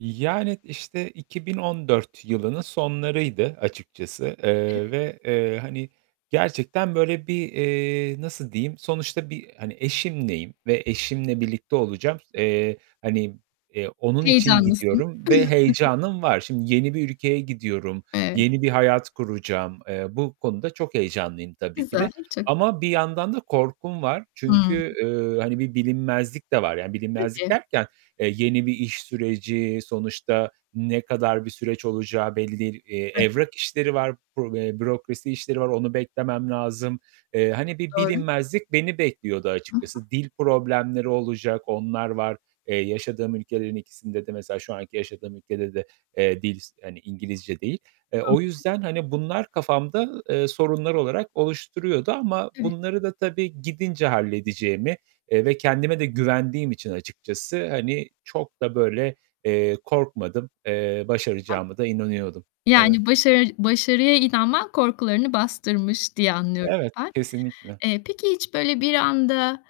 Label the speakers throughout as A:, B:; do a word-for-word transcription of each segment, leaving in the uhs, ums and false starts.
A: Yani, işte, iki bin on dört yılının sonlarıydı açıkçası, eee,
B: Evet.
A: ve, eee, hani, gerçekten böyle bir, eee, nasıl diyeyim? Sonuçta bir, eee, hani, eşimleyim ve eşimle birlikte olacağım. Eee, hani, eee, onun için
B: Heyecanlısın.
A: gidiyorum ve heyecanım var. Şimdi yeni bir ülkeye gidiyorum.
B: Evet.
A: Yeni bir hayat kuracağım. Eee, bu konuda çok heyecanlıyım tabii ki
B: Güzel.
A: de
B: Çok
A: ama bir yandan da korkum var.
B: Hıı.
A: Çünkü, eee, hani, bir bilinmezlik de var. Yani bilinmezlik
B: Tabii.
A: derken, eee, yeni bir iş süreci, sonuçta ne kadar bir süreç olacağı belli değil. Eee,
B: [unintelligible]
A: evrak işleri var, büro bürokrasi işleri var. Onu beklemem lazım. Eee, hani, bir
B: Çok doğru.
A: bilinmezlik beni bekliyordu açıkçası. Dil problemleri olacak, onlar var. Eee, yaşadığım ülkelerin ikisinde de mesela şu anki yaşadığım ülkede de, eee, dil, hani, İngilizce değil. Eee,
B: Hı
A: o
B: hı.
A: yüzden, hani, bunlar kafamda, eee, sorunlar olarak oluşturuyordu ama
B: Evet.
A: bunları da tabii gidince halledeceğimi, eee, ve kendime de güvendiğim için açıkçası, hani, çok da böyle, eee, korkmadım. Eee,
B: Tam
A: başaracağıma da inanıyordum. Evet.
B: Yani, başarı başarıya inanman korkularını bastırmış diye anlıyorum
A: Evet.
B: ben.
A: Kesinlikle.
B: Eee, peki, hiç böyle bir anda,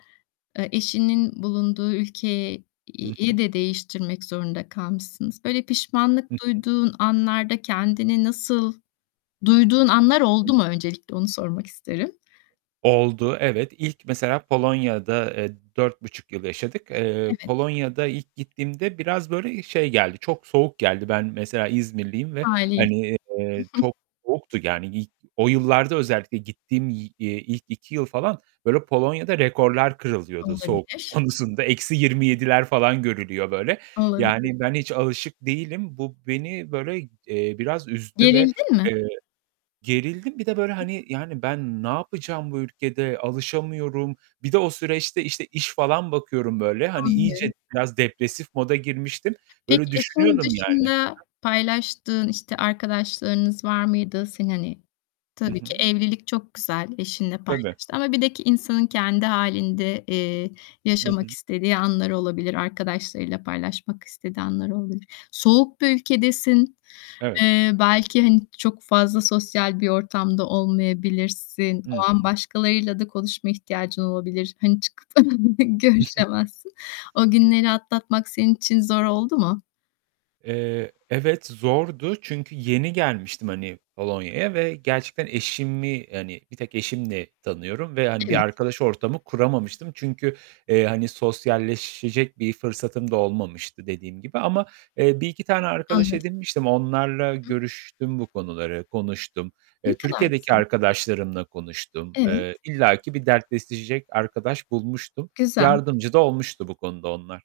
B: eee, eşinin bulunduğu ülke
A: Hı hı.
B: yi de değiştirmek zorunda kalmışsınız. Böyle, pişmanlık
A: Hı hı.
B: duyduğun anlarda kendini nasıl duyduğun anlar
A: Hı
B: oldu mu
A: hı.
B: öncelikle onu sormak isterim.
A: Oldu, evet. İlk mesela Polonya'da, eee, dört buçuk yıl yaşadık. Eee,
B: Evet.
A: Polonya'da ilk gittiğimde biraz böyle, eee, şey geldi. Çok soğuk geldi. Ben mesela İzmirliyim ve,
B: Haliyle.
A: hani, eee, çok soğuktu, yani. İlk o yıllarda özellikle gittiğim yi eee, ilk iki yıl falan, böyle, Polonya'da rekorlar kırılıyordu soğukluk
B: Olabilir.
A: konusunda. eksi yirmi yediler falan görülüyor böyle. Yani,
B: Olabilir.
A: ben hiç alışık değilim. Bu beni böyle, eee, biraz üzdü ve,
B: Gerildin mi?
A: eee, gerildim. Bir de böyle, hani, yani, ben ne yapacağım bu ülkede? Alışamıyorum. Bir de o süreçte, işte, iş falan bakıyorum böyle. Hani, iyice
B: Anlıyorum.
A: biraz depresif moda girmiştim.
B: Peki,
A: Böyle,
B: eşin
A: düşünüyordum yani. Hı hı.
B: dışında paylaştığın, işte, arkadaşlarınız var mıydı senin, hani,
A: Hı
B: tabii ki
A: hı.
B: evlilik çok güzel, eşinle
A: Tabii.
B: paylaştığın ama bir de ki insanın kendi hâlinde, eee,
A: Hı
B: yaşamak
A: hı.
B: istediği anlar olabilir. Arkadaşlarıyla paylaşmak istediği anlar olabilir. Soğuk bir ülkedesin.
A: Evet.
B: Eee, belki, hani, çok fazla sosyal bir ortamda olmayabilirsin. O
A: Hı
B: an
A: hı.
B: başkalarıyla da konuşma ihtiyacın olabilir. Hani, çıkıp görüşemezsin. O günleri atlatmak senin için zor oldu mu?
A: Eee, evet zordu. Çünkü yeni gelmiştim, hani, Polonya'ya ve gerçekten eşimi, hani, bir tek eşimi tanıyorum ve, hani, bir
B: Evet.
A: arkadaş ortamı kuramamıştım. Çünkü, eee, hani, sosyalleşecek bir fırsatım da olmamıştı dediğim gibi ama, eee, bir iki tane arkadaş
B: Anladım.
A: edinmiştim. Onlarla
B: [unintelligible]
A: görüştüm bu konuları, konuştum. Eee,
B: Ne kadar
A: Türkiye'deki
B: güzel.
A: arkadaşlarımla konuştum.
B: Evet.
A: Eee, illaki bir dertleşecek arkadaş bulmuştum.
B: Güzel.
A: Yardımcı da olmuştu bu konuda onlar.